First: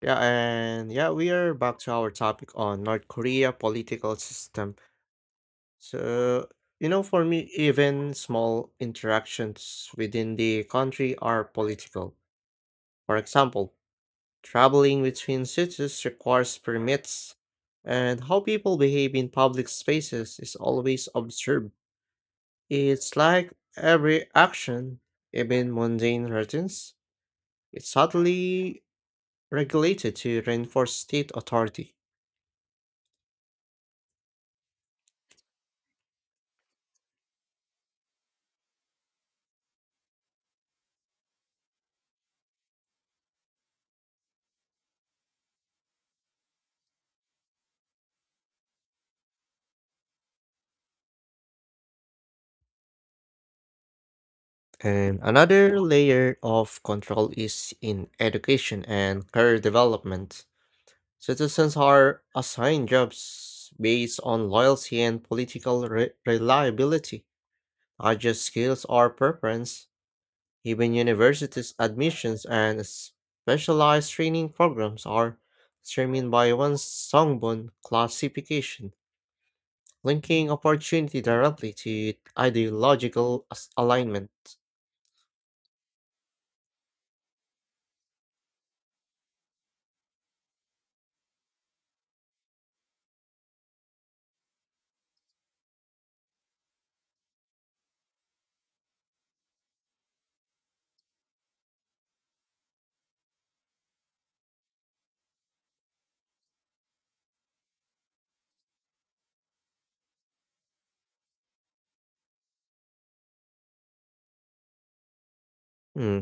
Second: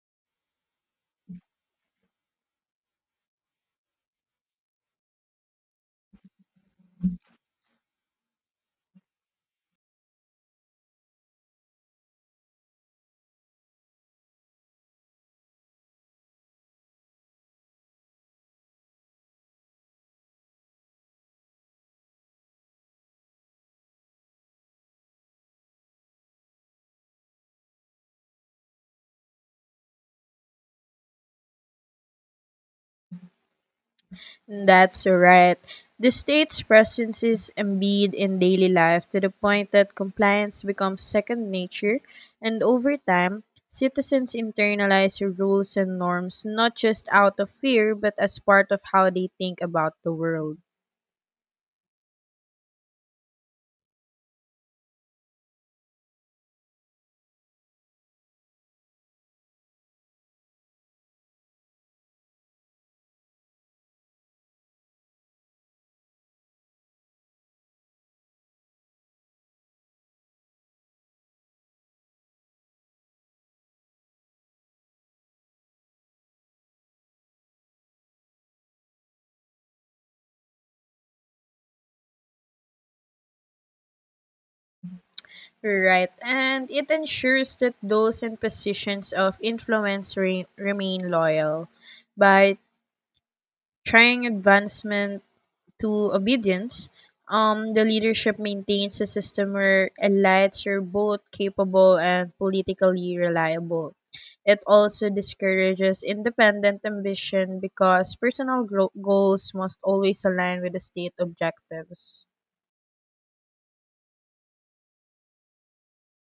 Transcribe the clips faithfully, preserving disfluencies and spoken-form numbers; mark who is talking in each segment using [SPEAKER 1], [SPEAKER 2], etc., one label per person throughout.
[SPEAKER 1] Yeah, and yeah, we are back to our topic on North Korea political system. So, you know, for me, even small interactions within the country are political. For example, traveling between cities requires permits, and how people behave in public spaces is always observed. It's like every action, even mundane routines, it subtly regulated to reinforce state authority.
[SPEAKER 2] That's right. The state's presence is embedded in daily life to the point that compliance becomes second nature, and over time, citizens internalize rules and norms not just out of fear but as part of how they think about the world.
[SPEAKER 1] And another layer of control is in education and career development. Citizens are assigned jobs based on loyalty and political re- reliability, not just skills or preference. Even universities' admissions and specialized training programs are determined by one Songbon classification, linking opportunity directly to ideological as- alignment.
[SPEAKER 2] Right, and it ensures that those in positions of influence re- remain loyal by trying advancement to obedience, um, the leadership maintains a system where elites are both capable and politically reliable. It also discourages independent ambition because personal gro- goals must always align with the state objectives.
[SPEAKER 1] Hmm.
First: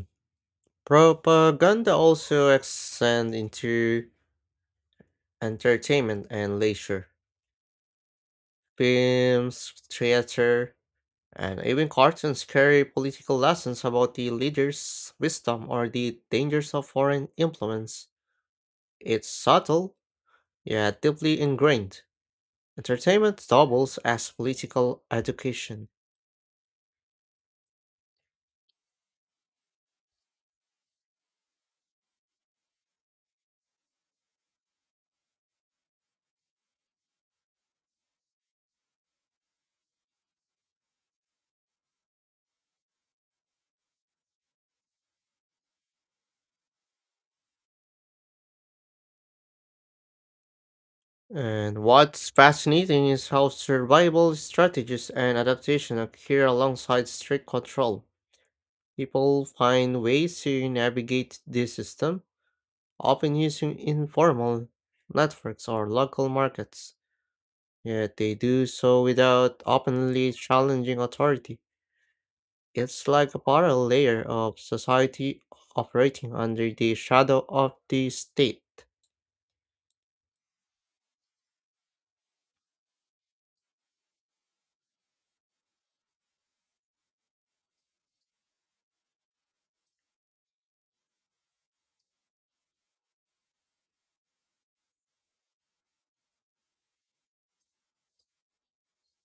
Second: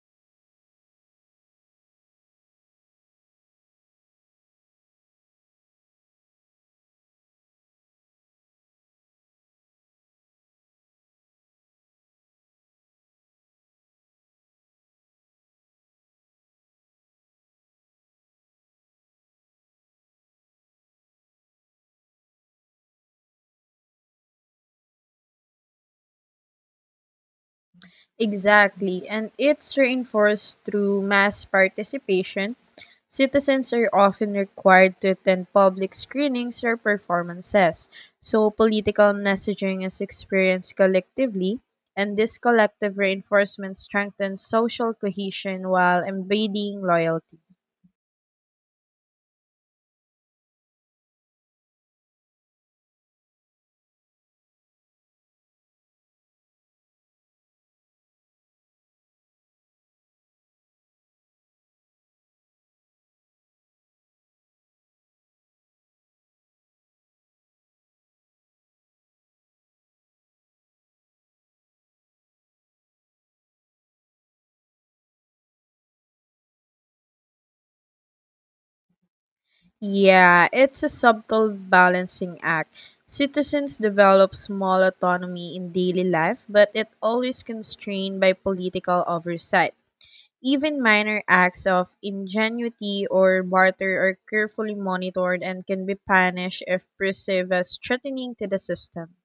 [SPEAKER 1] Propaganda also extends into entertainment and leisure. Films, theater, and even cartoons carry political lessons about the leader's wisdom or the dangers of foreign influence. It's subtle, yeah, deeply ingrained. Entertainment doubles as political education.
[SPEAKER 2] Exactly, and it's reinforced through mass participation. Citizens are often required to attend public screenings or performances, so political messaging is experienced collectively, and this collective reinforcement strengthens social cohesion while embedding loyalty.
[SPEAKER 1] And what's fascinating is how survival strategies and adaptation occur alongside strict control. People find ways to navigate this system, often using informal networks or local markets. Yet they do so without openly challenging authority. It's like a parallel layer of society operating under the shadow of the state.
[SPEAKER 2] Yeah, it's a subtle balancing act. Citizens develop small autonomy in daily life, but it always constrained by political oversight. Even minor acts of ingenuity or barter are carefully monitored and can be punished if perceived as threatening to the system.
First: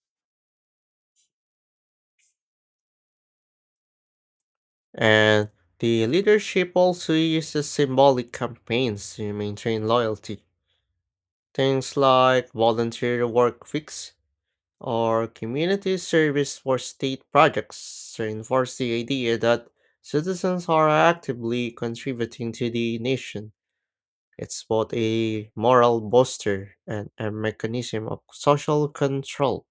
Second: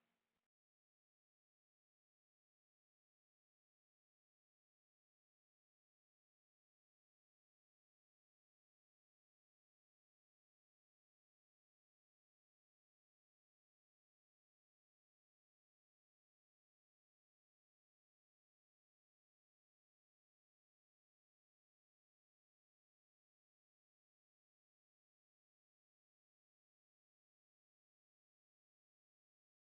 [SPEAKER 1] And the leadership also uses symbolic campaigns to maintain loyalty. Things like volunteer work weeks or community service for state projects reinforce the idea that citizens are actively contributing to the nation. It's both a moral booster and a mechanism of social control.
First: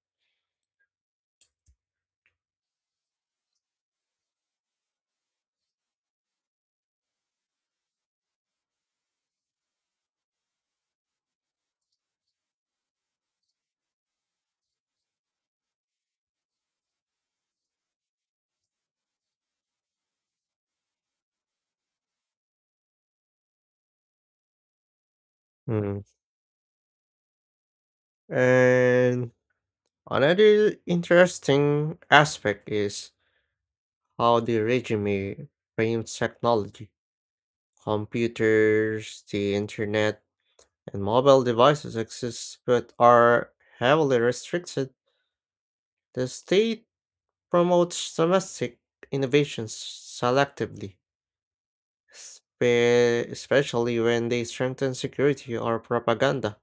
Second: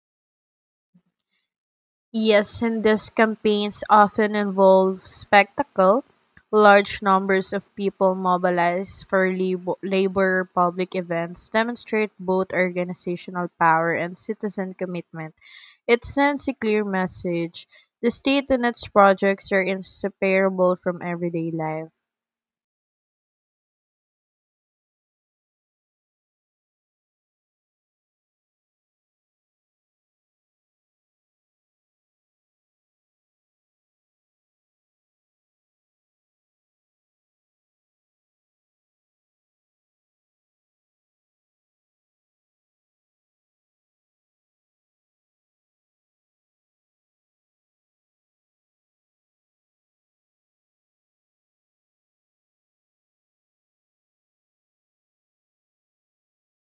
[SPEAKER 2] Yes, and these campaigns often involve spectacle. Large numbers of people mobilized for labo- labor or public events demonstrate both organizational power and citizen commitment. It sends a clear message. The state and its projects are inseparable from everyday life.
[SPEAKER 1] Hmm. And another interesting aspect is how the regime frames technology. Computers, the internet, and mobile devices exist but are heavily restricted. The state promotes domestic innovations selectively, spe- especially when they strengthen security or propaganda,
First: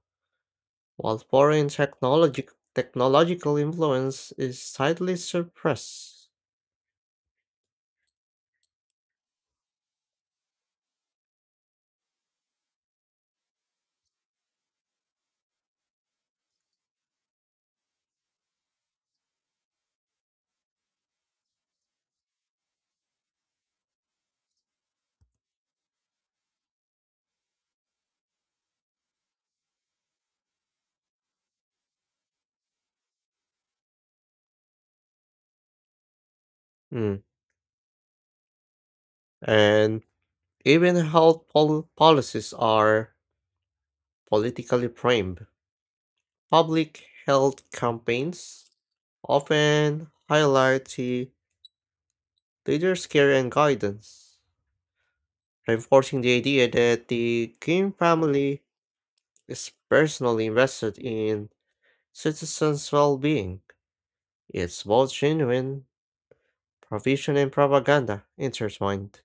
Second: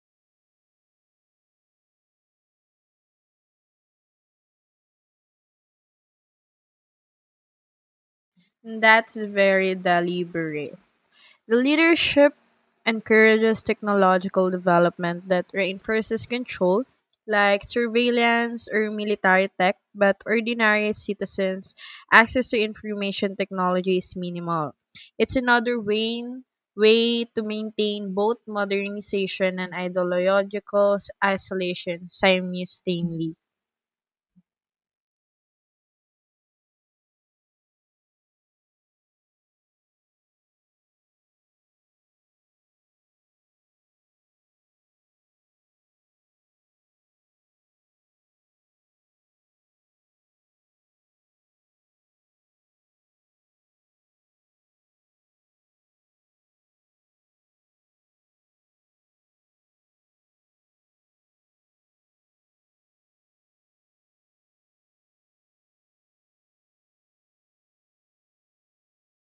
[SPEAKER 1] while foreign technologic technological influence is tightly suppressed.
[SPEAKER 2] That's very deliberate. The leadership encourages technological development that reinforces control, like surveillance or military tech, but ordinary citizens' access to information technology is minimal. It's another way, way to maintain both modernization and ideological isolation simultaneously.
[SPEAKER 1] Mm. And even health pol- policies are politically framed. Public health campaigns often highlight the leader's care and guidance, reinforcing the idea that the Kim family is personally invested in citizens' well being. It's both genuine provision and propaganda intertwined.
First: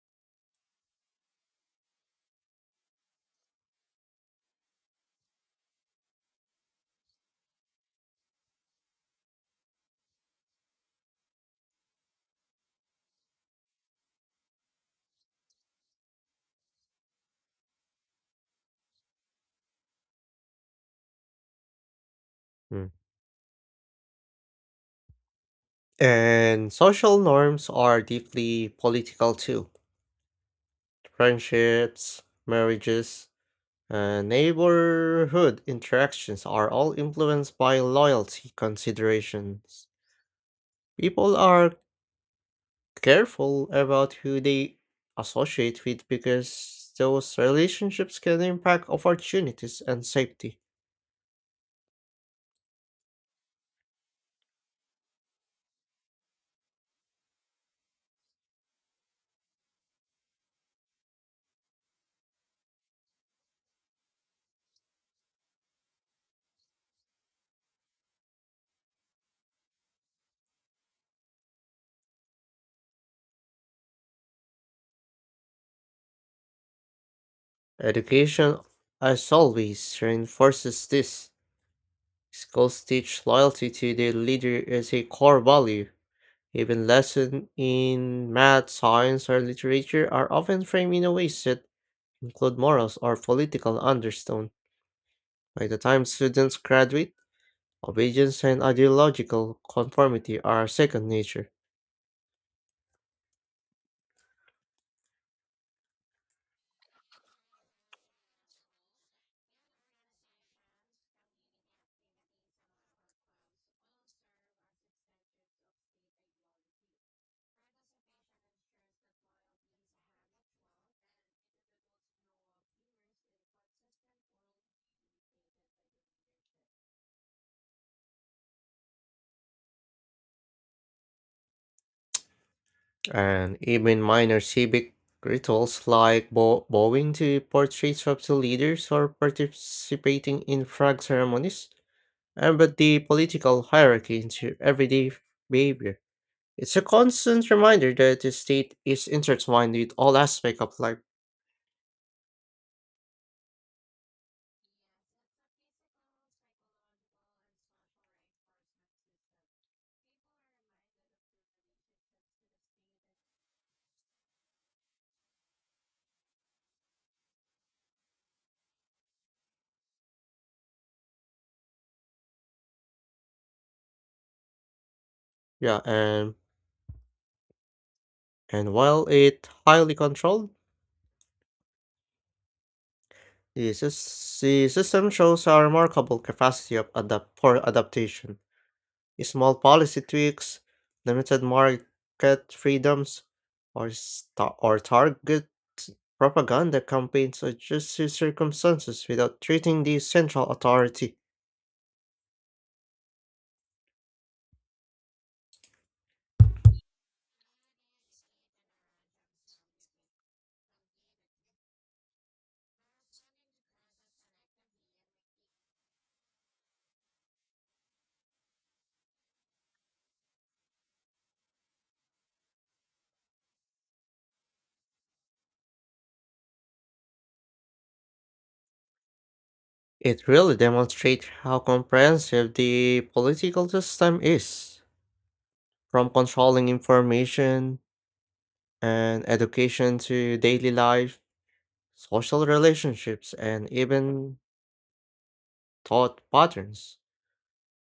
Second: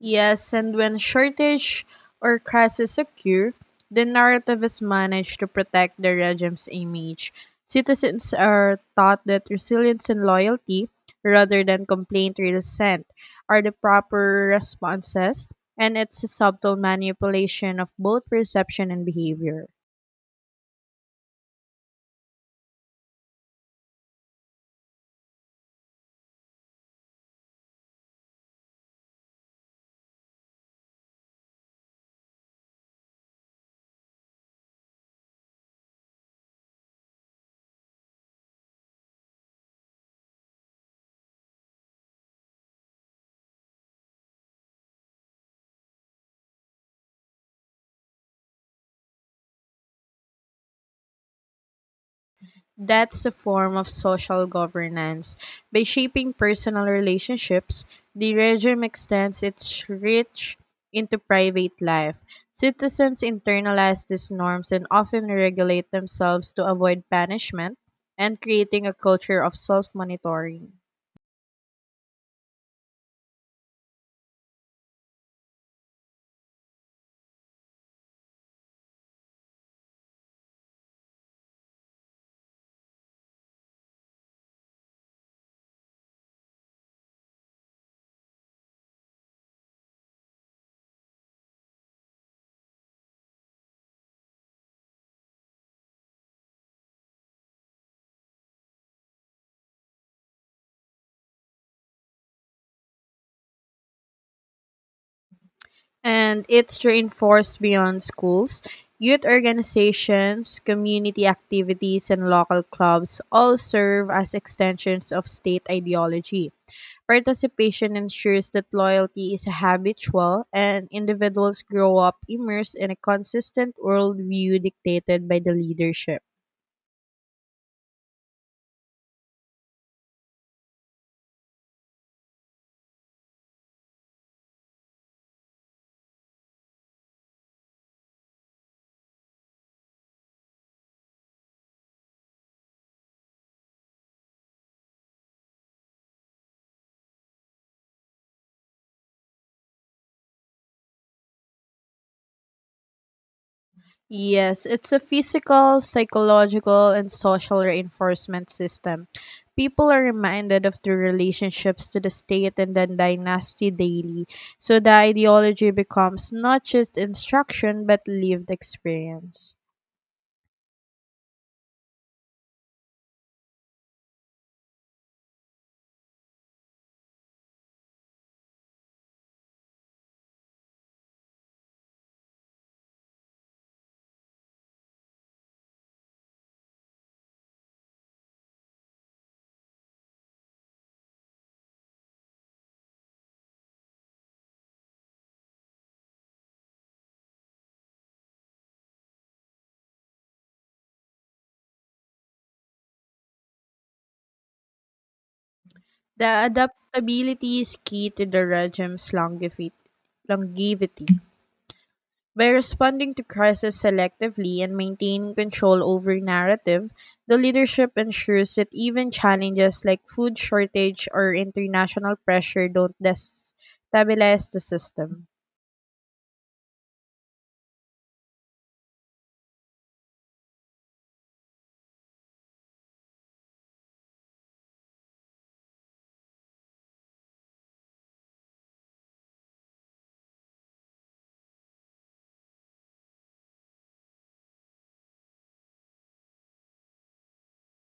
[SPEAKER 2] Yes, and when shortage or crisis occur, the narrative is managed to protect the regime's image. Citizens are taught that resilience and loyalty, rather than complaint or dissent, are the proper responses, and it's a subtle manipulation of both perception and behavior.
[SPEAKER 1] Mm. And social norms are deeply political too. Friendships, marriages, and neighborhood interactions are all influenced by loyalty considerations. People are careful about who they associate with because those relationships can impact opportunities and safety.
[SPEAKER 2] That's a form of social governance. By shaping personal relationships, the regime extends its reach into private life. Citizens internalize these norms and often regulate themselves to avoid punishment and creating a culture of self monitoring.
[SPEAKER 1] Education, as always, reinforces this. Schools teach loyalty to their leader as a core value. Even lessons in math, science, or literature are often framed in a ways that include morals or political undertone. By the time students graduate, obedience and ideological conformity are second nature.
[SPEAKER 2] And it's reinforced beyond schools. Youth organizations, community activities, and local clubs all serve as extensions of state ideology. Participation ensures that loyalty is habitual and individuals grow up immersed in a consistent worldview dictated by the leadership.
[SPEAKER 1] And even minor civic rituals like bow- bowing to portraits of the leaders or participating in flag ceremonies embed the political hierarchy into everyday behavior. It's a constant reminder that the state is intertwined with all aspects of life.
[SPEAKER 2] Yes, it's a physical, psychological, and social reinforcement system. People are reminded of their relationships to the state and the dynasty daily, so the ideology becomes not just instruction but lived experience.
[SPEAKER 1] Yeah, and and while it highly controlled, the, sys- the system shows a remarkable capacity of adapt for adaptation. Small policy tweaks, limited market freedoms, or sta or target propaganda campaigns adjust to circumstances without treating the central authority.
[SPEAKER 2] The adaptability is key to the regime's longevity, longevity. By responding to crisis selectively and maintaining control over narrative, the leadership ensures that even challenges like food shortage or international pressure don't destabilize the system.
[SPEAKER 1] It really demonstrates how comprehensive the political system is, from controlling information and education to daily life, social relationships, and even thought patterns.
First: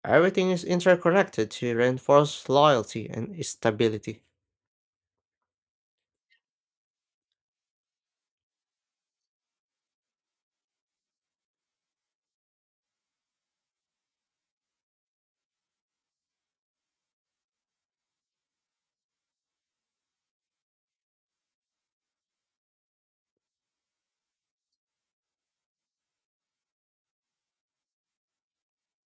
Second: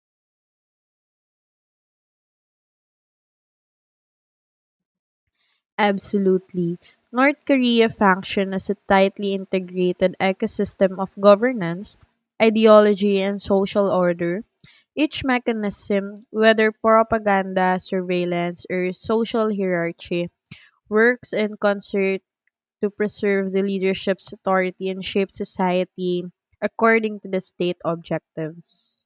[SPEAKER 1] Everything is interconnected to reinforce loyalty and stability.
[SPEAKER 2] Absolutely. North Korea functioned as a tightly integrated ecosystem of governance, ideology, and social order. Each mechanism, whether propaganda, surveillance, or social hierarchy, works in concert to preserve the leadership's authority and shape society according to the state objectives.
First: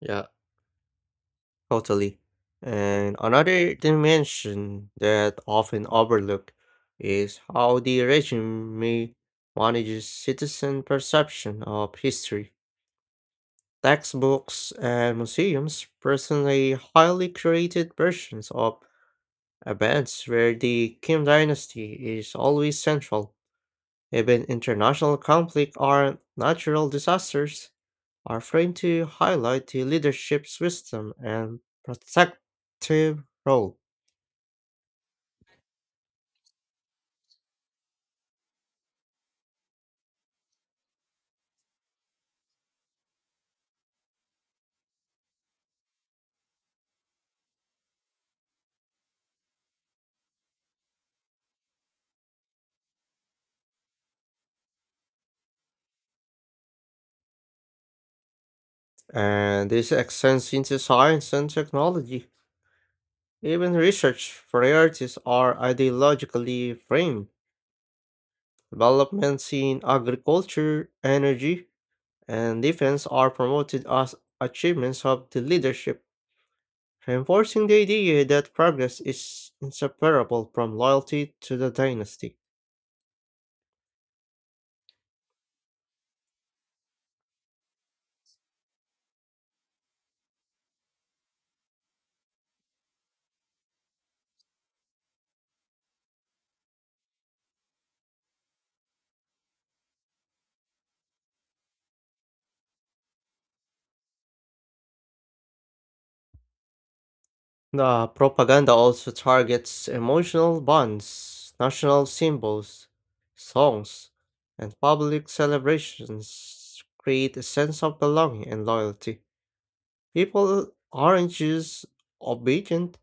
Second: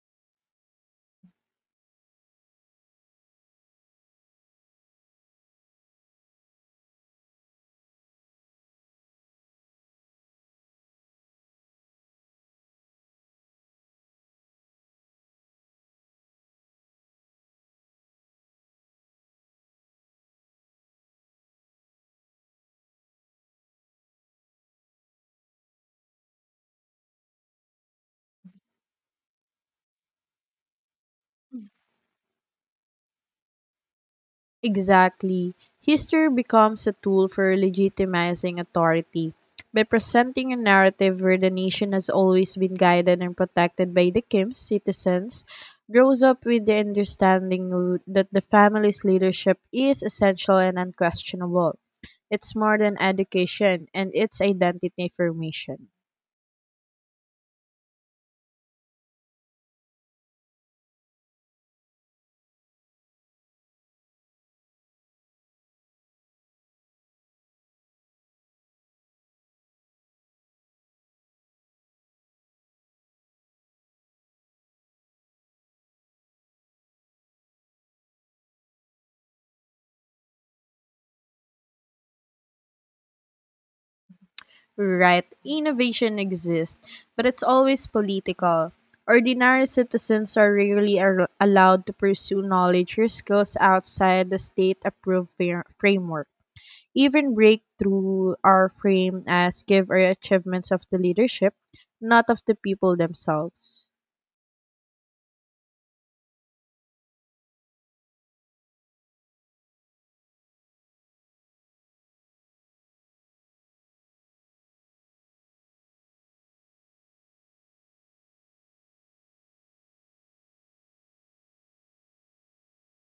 [SPEAKER 1] Yeah, totally. And another dimension that often overlooked is how the regime manages citizen perception of history. Textbooks and museums personally highly created versions of events where the Kim dynasty is always central. Even international conflict or natural disasters are framed to highlight the leadership's wisdom and protective role.
[SPEAKER 2] Exactly. History becomes a tool for legitimizing authority. By presenting a narrative where the nation has always been guided and protected by the Kim's citizens, grows up with the understanding w- that the family's leadership is essential and unquestionable. It's more than education and it's identity formation.
[SPEAKER 1] And this extends into science and technology. Even research priorities are ideologically framed. Developments in agriculture, energy, and defense are promoted as achievements of the leadership, reinforcing the idea that progress is inseparable from loyalty to the dynasty.
[SPEAKER 2] Right, innovation exists, but it's always political. Ordinary citizens are rarely ar- allowed to pursue knowledge or skills outside the state approved fa- framework. Even breakthrough are framed as give or achievements of the leadership, not of the people themselves.
[SPEAKER 1] The propaganda also targets emotional bonds, national symbols, songs, and public celebrations create a sense of belonging and loyalty. People aren't just obedient,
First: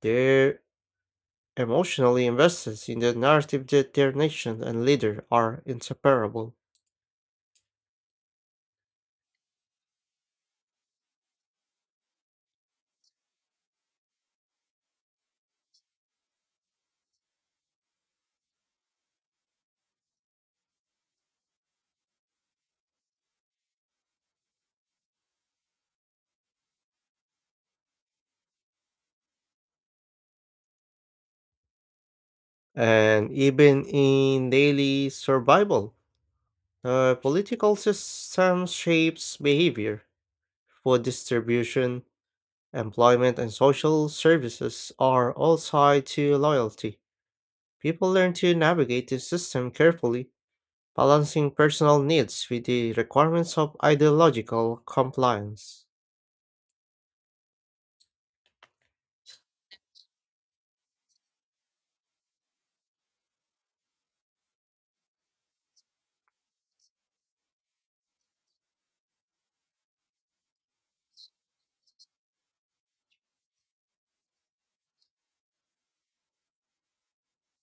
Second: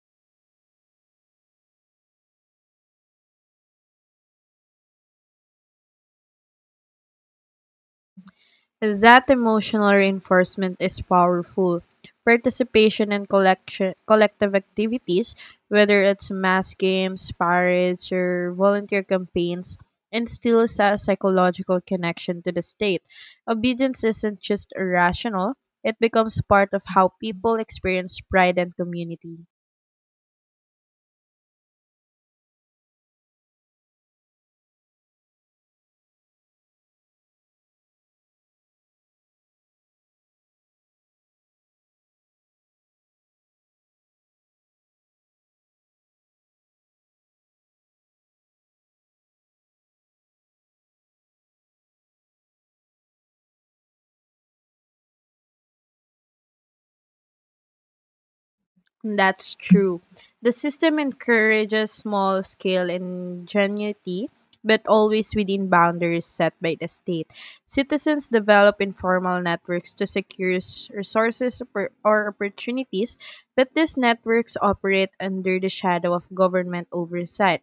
[SPEAKER 1] they're emotionally invested in the narrative that their nation and leader are inseparable.
[SPEAKER 2] That emotional reinforcement is powerful. Participation in collection, collective activities, whether it's mass games, parades, or volunteer campaigns, instills a psychological connection to the state. Obedience isn't just irrational, it becomes part of how people experience pride and community.
[SPEAKER 1] And even in daily survival, the political system shapes behavior, food distribution, employment and social services are all tied to loyalty. People learn to navigate the system carefully, balancing personal needs with the requirements of ideological compliance.
[SPEAKER 2] That's true. The system encourages small scale ingenuity, but always within boundaries set by the state. Citizens develop informal networks to secure s- resources oppor- or opportunities, but these networks operate under the shadow of government oversight.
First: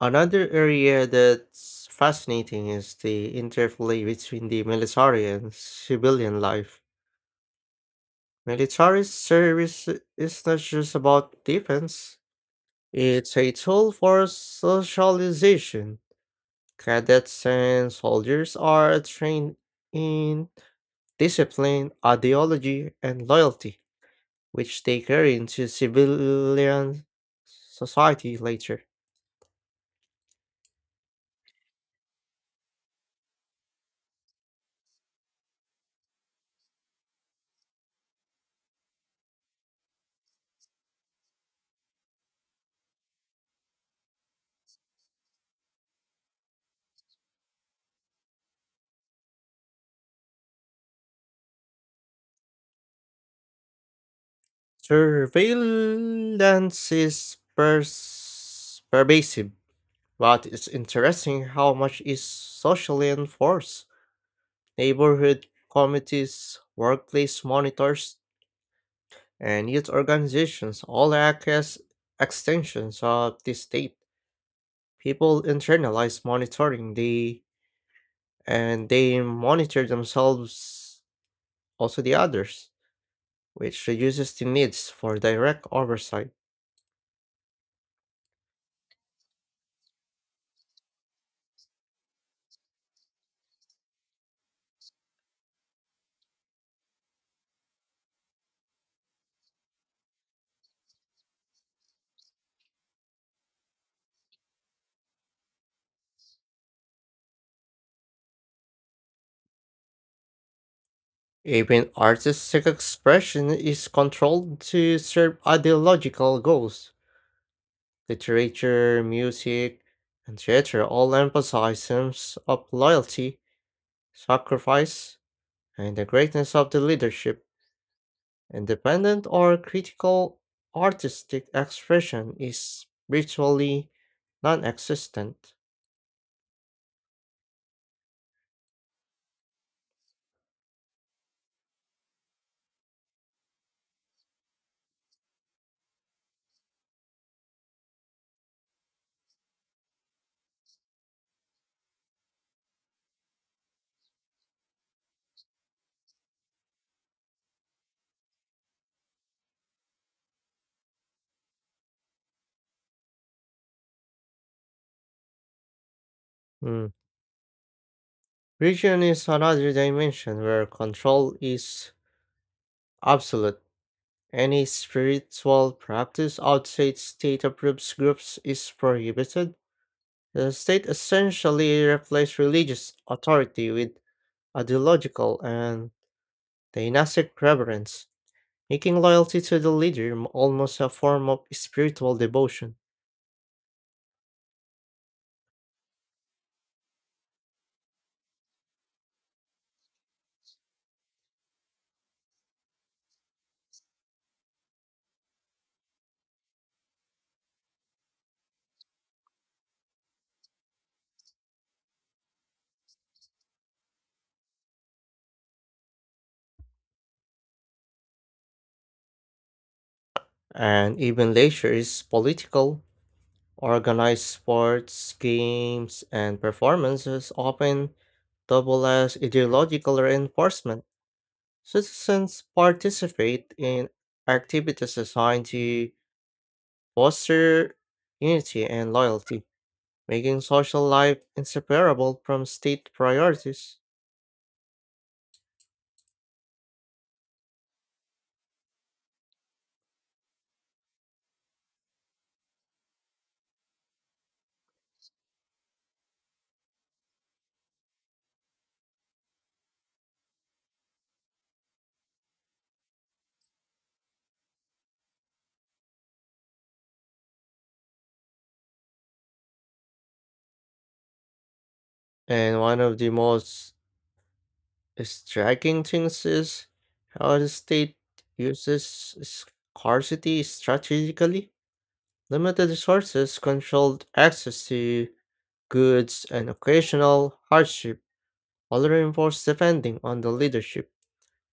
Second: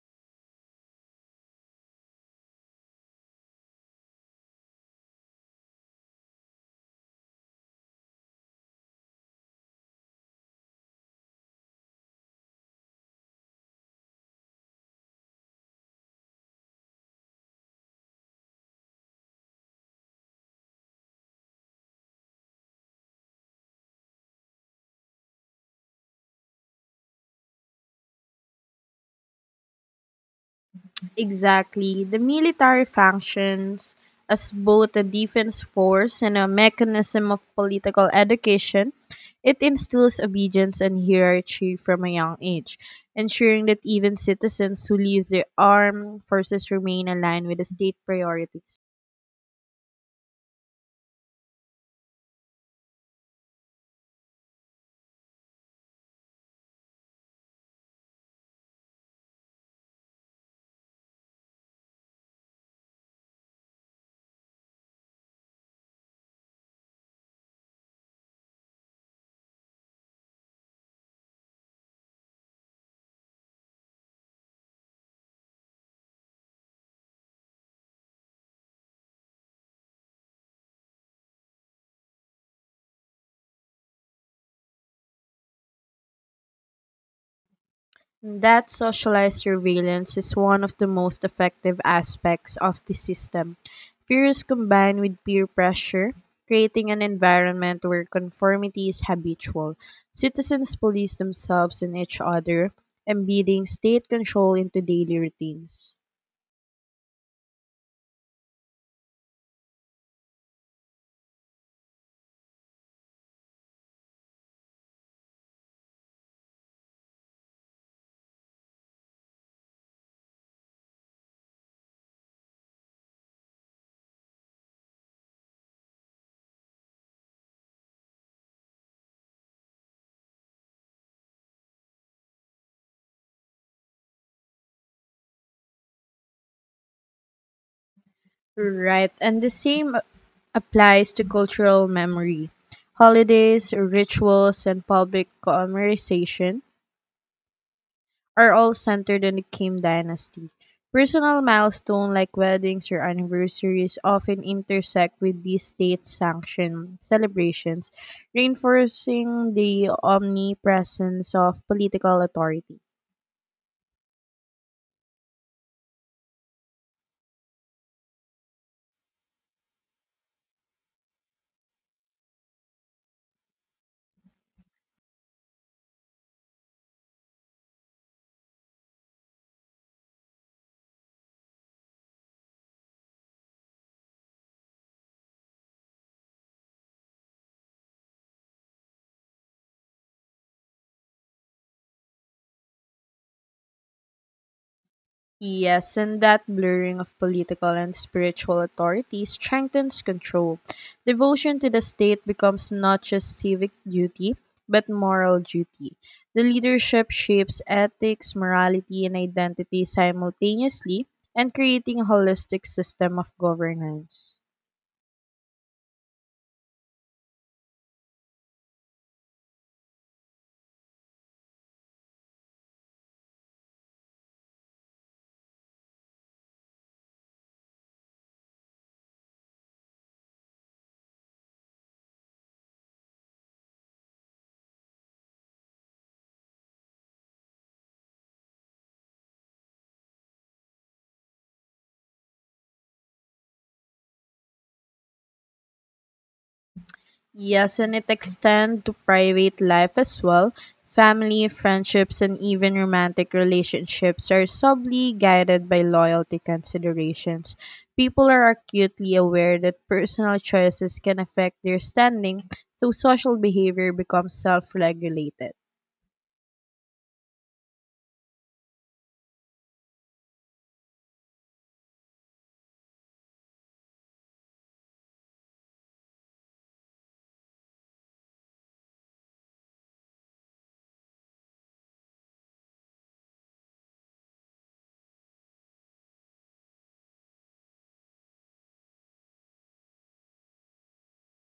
[SPEAKER 1] Another area that's fascinating is the interplay between the military and civilian life. Military service is not just about defense, it's a tool for socialization. Cadets and soldiers are trained in discipline, ideology, and loyalty, which they carry into civilian society later.
[SPEAKER 2] Exactly. The military functions as both a defense force and a mechanism of political education. It instills obedience and hierarchy from a young age, ensuring that even citizens who leave the armed forces remain aligned with the state priorities.
[SPEAKER 1] Surveillance is pers- pervasive, but it's interesting how much is socially enforced. Neighborhood committees, workplace monitors, and youth organizations all act as extensions of the state. People internalize monitoring the and they monitor themselves also the others, which reduces the needs for direct oversight.
[SPEAKER 2] That socialized surveillance is one of the most effective aspects of the system. Fears combined with peer pressure, creating an environment where conformity is habitual. Citizens police themselves and each other, embedding state control into daily routines.
[SPEAKER 1] Even artistic expression is controlled to serve ideological goals. Literature, music, and theater all emphasize themes of loyalty, sacrifice, and the greatness of the leadership. Independent or critical artistic expression is virtually non existent.
[SPEAKER 2] Right, and the same applies to cultural memory. Holidays, rituals, and public conversation are all centered on the Kim dynasty. Personal milestones like weddings or anniversaries often intersect with these state-sanctioned celebrations, reinforcing the omnipresence of political authority.
[SPEAKER 1] Mm. Religion is another dimension where control is absolute. Any spiritual practice outside state approved groups is prohibited. The state essentially replaced religious authority with ideological and dynastic reverence, making loyalty to the leader m- almost a form of spiritual devotion.
[SPEAKER 2] Yes, and that blurring of political and spiritual authority strengthens control. Devotion to the state becomes not just civic duty, but moral duty. The leadership shapes ethics, morality, and identity simultaneously and creating a holistic system of governance.
[SPEAKER 1] And even leisure is political. Organized sports, games, and performances often double as ideological reinforcement. Citizens participate in activities designed to foster unity and loyalty, making social life inseparable from state priorities.
[SPEAKER 2] Yes, and it extends to private life as well. Family, friendships, and even romantic relationships are subtly guided by loyalty considerations. People are acutely aware that personal choices can affect their standing, so social behavior becomes self regulated.
[SPEAKER 1] And one of the most striking things is how the state uses scarcity strategically. Limited resources, controlled access to goods, and occasional hardship all reinforce depending on the leadership.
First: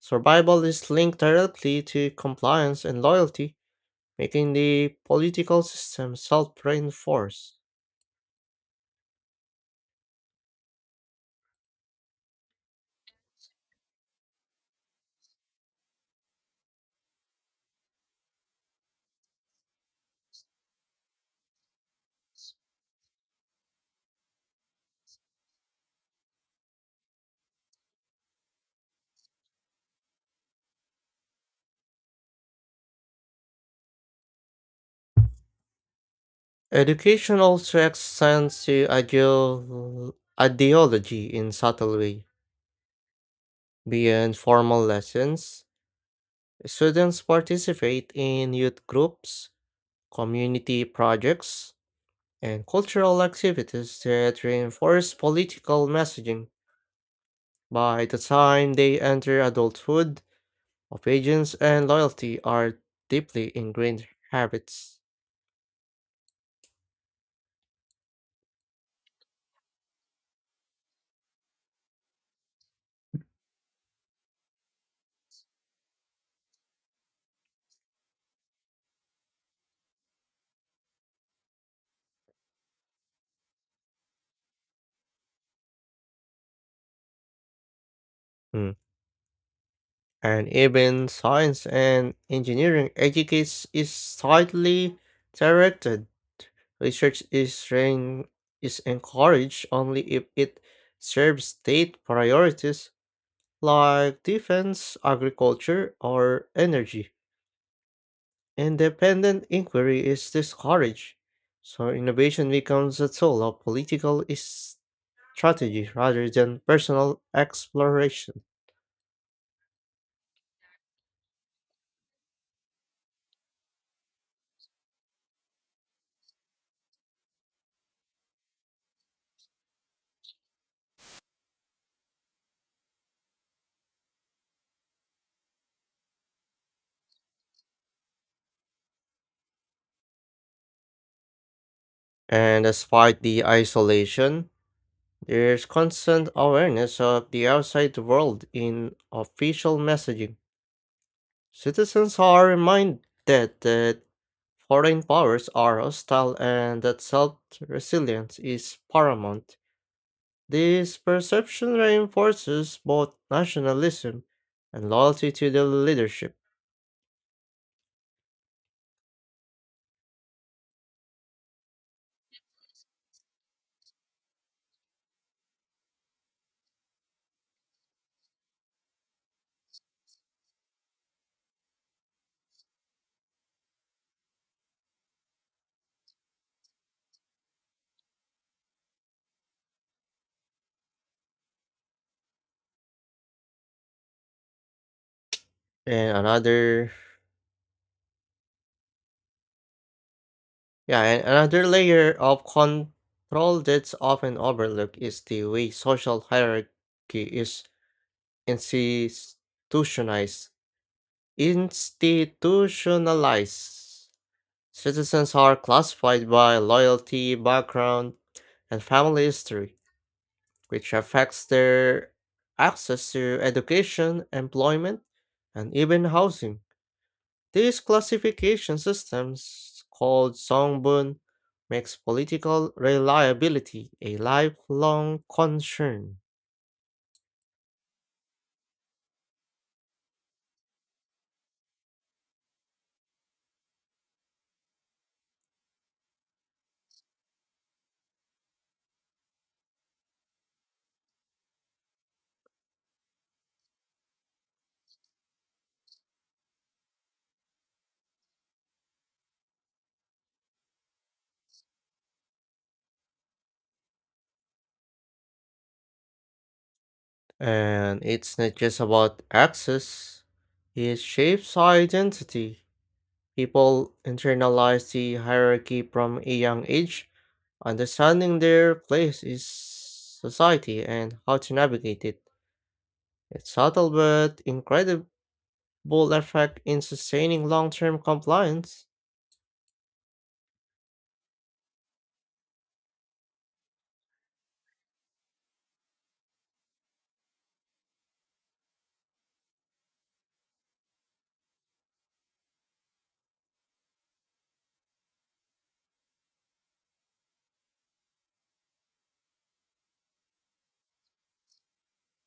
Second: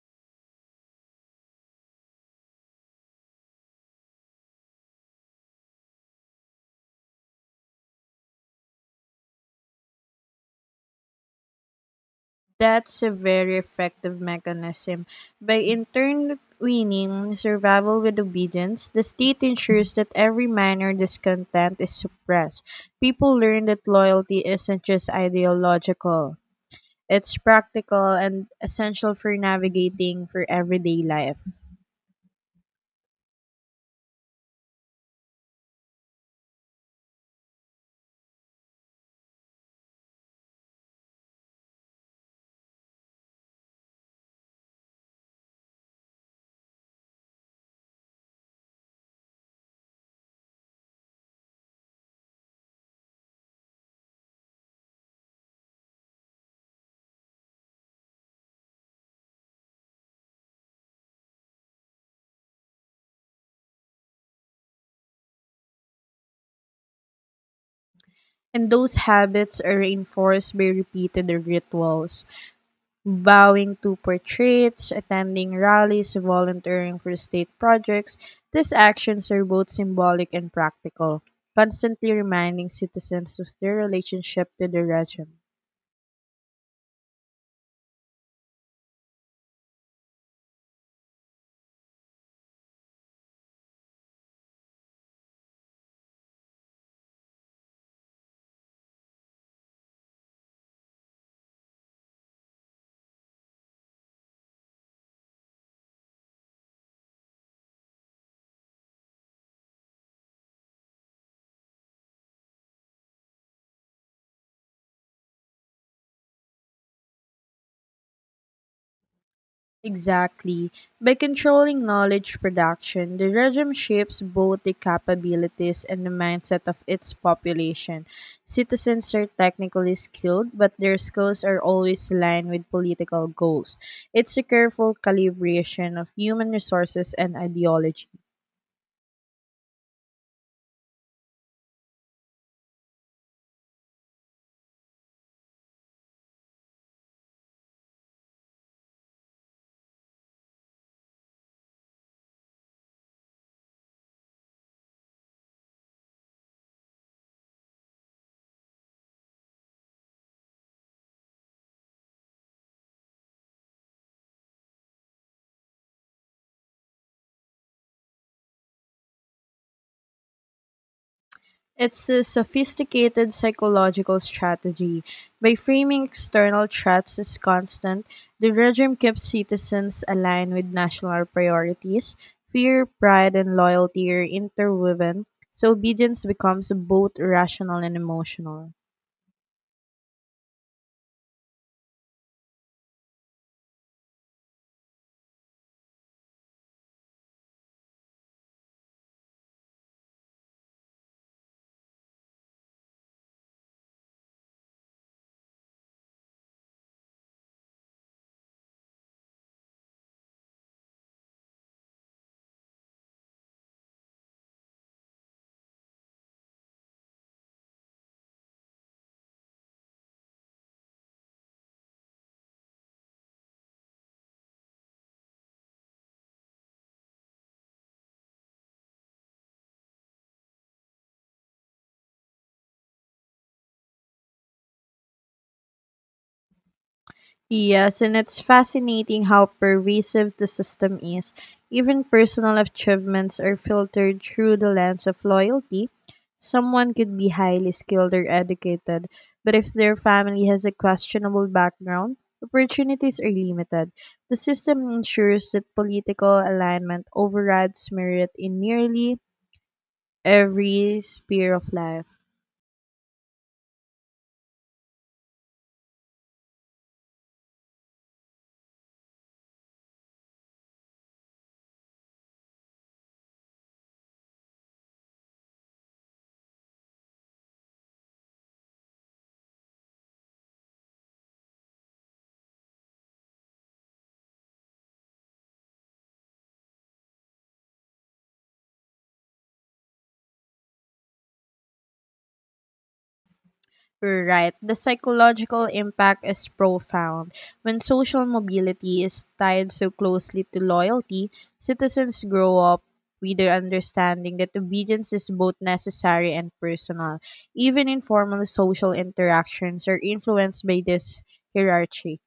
[SPEAKER 1] Survival is linked directly to compliance and loyalty, making the political system self reinforce.
[SPEAKER 2] That's a very effective mechanism. By intertwining survival with obedience, the state ensures that every minor discontent is suppressed. People learn that loyalty isn't just ideological, it's practical and essential for navigating for everyday life.
[SPEAKER 1] Education also extends to ideol- ideology in subtle way. Beyond formal lessons, students participate in youth groups, community projects, and cultural activities that reinforce political messaging. By the time they enter adulthood, obedience and loyalty are deeply ingrained habits.
[SPEAKER 2] And those habits are reinforced by repeated rituals: bowing to portraits, attending rallies, volunteering for state projects. These actions are both symbolic and practical, constantly reminding citizens of their relationship to the region.
[SPEAKER 1] And even science and engineering educates is slightly directed. Research is rein- is encouraged only if it serves state priorities like defense, agriculture, or energy. Independent inquiry is discouraged, so innovation becomes a tool of political is- strategy rather than personal exploration.
[SPEAKER 2] Exactly. By controlling knowledge production, the regime shapes both the capabilities and the mindset of its population. Citizens are technically skilled, but their skills are always aligned with political goals. It's a careful calibration of human resources and ideology.
[SPEAKER 1] And despite the isolation, there's constant awareness of the outside world in official messaging. Citizens are reminded that foreign powers are hostile and that self resilience is paramount. This perception reinforces both nationalism and loyalty to the leadership.
[SPEAKER 2] It's a sophisticated psychological strategy. By framing external threats as constant, the regime keeps citizens aligned with national priorities. Fear, pride, and loyalty are interwoven, so obedience becomes both rational and emotional.
[SPEAKER 1] And another yeah, and another layer of control that's often overlooked is the way social hierarchy is institutionalized institutionalized. Citizens are classified by loyalty background and family history, which affects their access to education, employment, and even housing. These classification systems called songbun makes political reliability a lifelong concern.
[SPEAKER 2] Yes, and it's fascinating how pervasive the system is. Even personal achievements are filtered through the lens of loyalty. Someone could be highly skilled or educated, but if their family has a questionable background, opportunities are limited. The system ensures that political alignment overrides merit in nearly every sphere of life.
[SPEAKER 1] And it's not just about access, it shapes identity. People internalize the hierarchy from a young age, understanding their place in society and how to navigate it. It's subtle but incredible effect in sustaining long term compliance.
[SPEAKER 2] Right. The psychological impact is profound. When social mobility is tied so closely to loyalty, citizens grow up with the understanding that obedience is both necessary and personal. Even informal social interactions are influenced by this hierarchy.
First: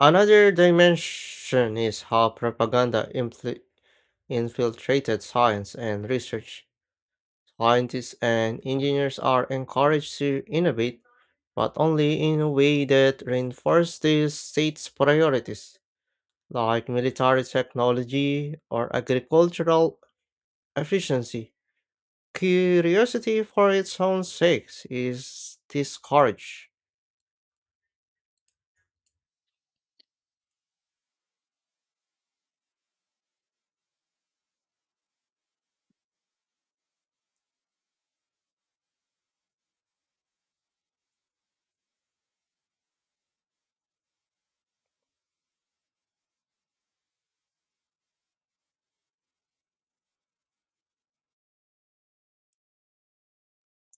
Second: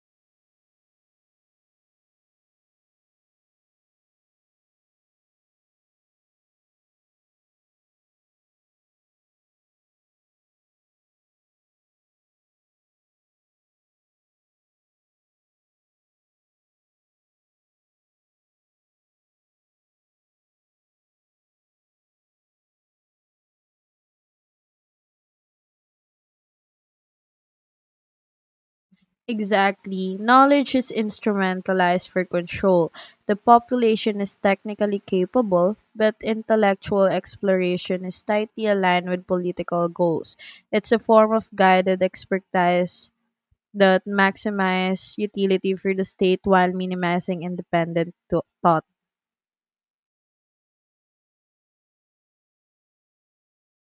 [SPEAKER 1] Another dimension is how propaganda infl- infiltrated science and research. Scientists and engineers are encouraged to innovate but only in a way that reinforces the state's priorities, like military technology or agricultural efficiency. Curiosity for its own sake is discouraged.
[SPEAKER 2] Exactly. Knowledge is instrumentalized for control. The population is technically capable, but intellectual exploration is tightly aligned with political goals. It's a form of guided expertise that maximizes utility for the state while minimizing independent to- thought.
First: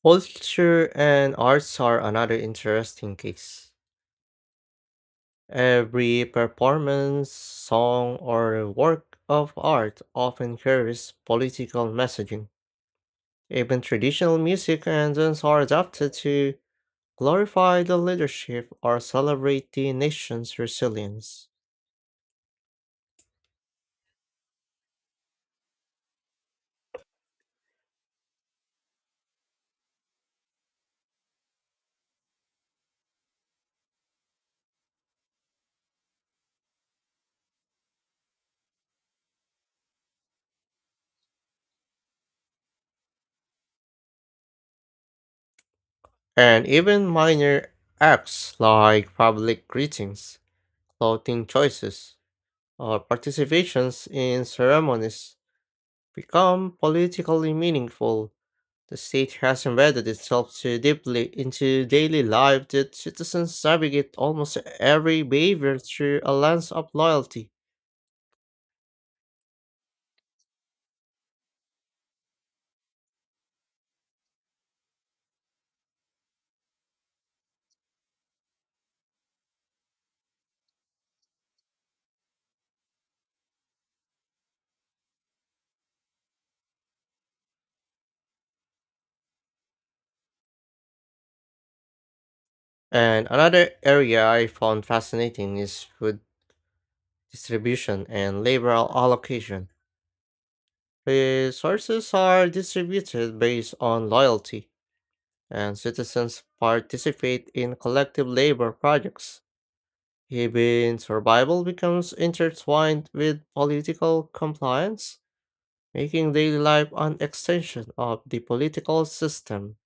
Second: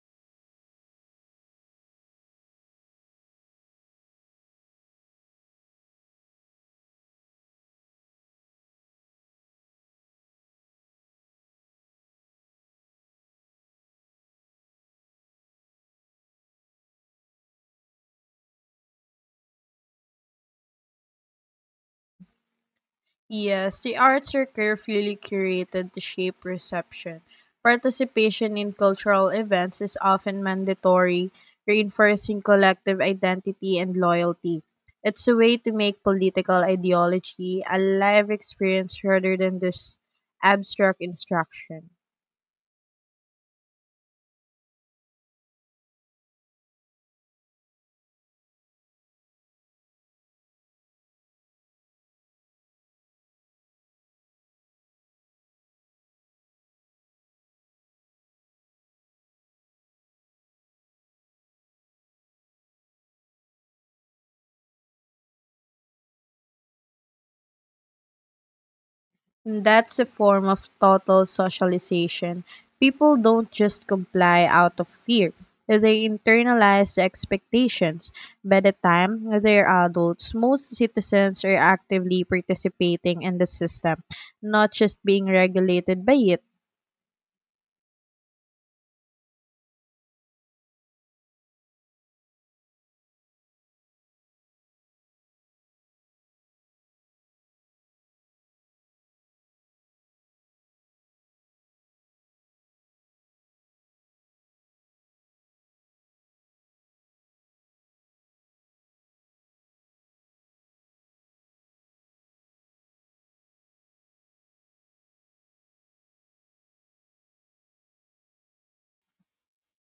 [SPEAKER 1] Culture and arts are another interesting case. Every performance, song, or work of art often carries political messaging. Even traditional music and dance are adapted to glorify the leadership or celebrate the nation's resilience.
[SPEAKER 2] Yes, the arts are carefully curated to shape reception. Participation in cultural events is often mandatory, reinforcing collective identity and loyalty. It's a way to make political ideology a live experience rather than this abstract instruction.
[SPEAKER 1] And even minor acts like public greetings, clothing choices, or participations in ceremonies become politically meaningful. The state has embedded itself so deeply into daily life that citizens navigate almost every behavior through a lens of loyalty.
[SPEAKER 2] That's a form of total socialization. People don't just comply out of fear, they internalize the expectations. By the time they're adults, most citizens are actively participating in the system, not just being regulated by it.
[SPEAKER 1] And another area I found fascinating is food distribution, and liberal allocation. Resources are distributed based on loyalty, and citizens participate in collective labor projects. Even survival becomes intertwined with political compliance, making daily life an extension of the political system.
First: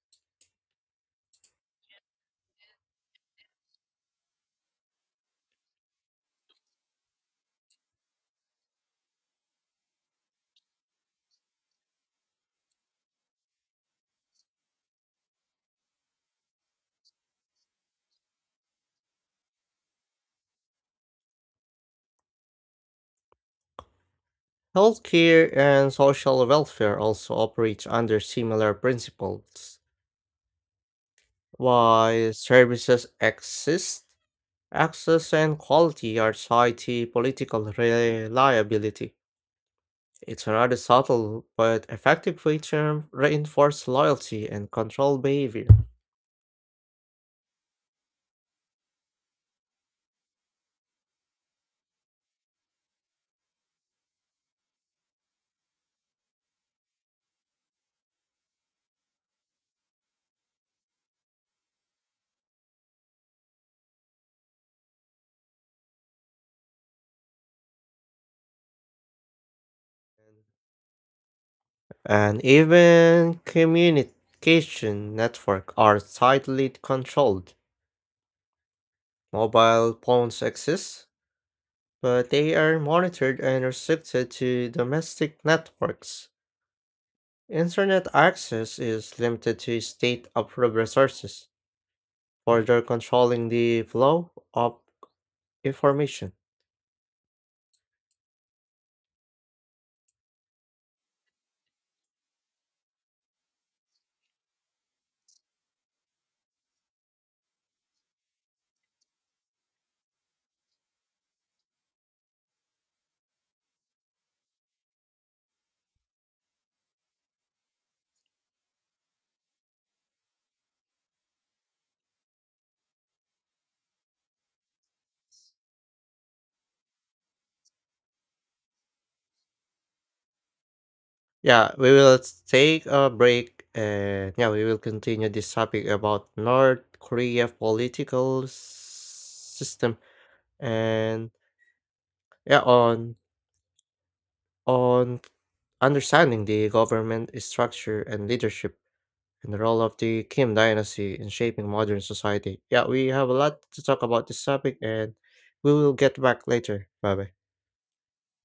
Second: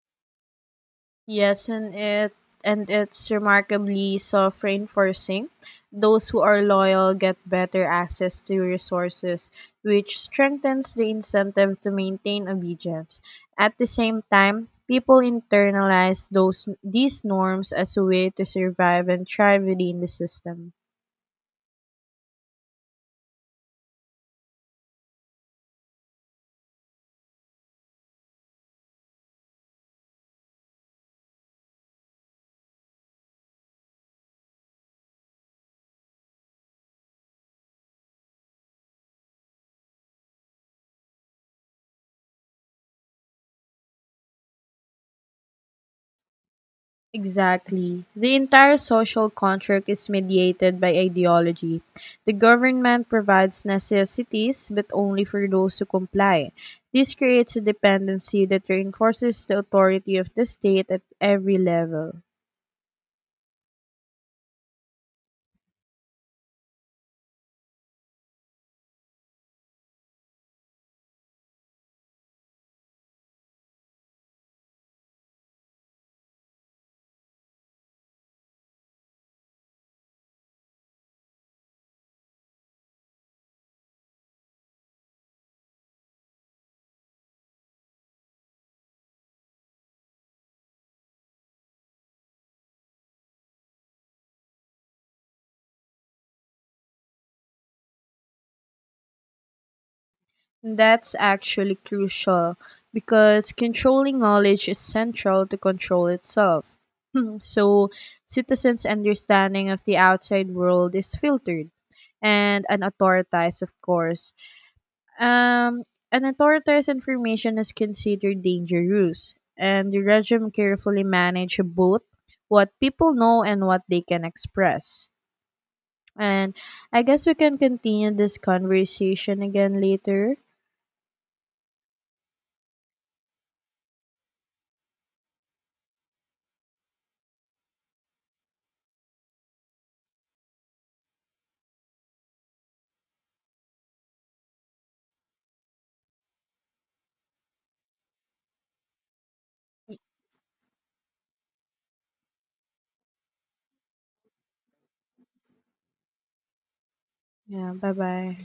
[SPEAKER 2] Yes, and it and it's remarkably self-reinforcing. Those who are loyal get better access to resources, which strengthens the incentive to maintain obedience. At the same time, people internalize those these norms as a way to survive and thrive within the system.
[SPEAKER 1] Healthcare and social welfare also operate under similar principles. While services exist, access and quality are tied to political reliability. It's a rather subtle but effective way to reinforce loyalty and control behavior.
[SPEAKER 2] Exactly. The entire social contract is mediated by ideology. The government provides necessities, but only for those who comply. This creates a dependency that reinforces the authority of the state at every level.
[SPEAKER 1] And even communication networks are tightly controlled. Mobile phones exist, but they are monitored and restricted to domestic networks. Internet access is limited to state-approved resources, further controlling the flow of information.
[SPEAKER 2] That's actually crucial because controlling knowledge is central to control itself. So, citizens' understanding of the outside world is filtered and unauthorized, of course. Um, an authoritarian's information is considered dangerous, and the regime carefully manage both what people know and what they can express. And I guess we can continue this conversation again later.
[SPEAKER 1] Yeah, we will take a break and yeah, we will continue this topic about North Korea political s- system and yeah, on on understanding the government structure and leadership and the role of the Kim dynasty in shaping modern society. Yeah, we have a lot to talk about this topic and we will get back later. Bye bye.
[SPEAKER 2] Yeah, bye bye.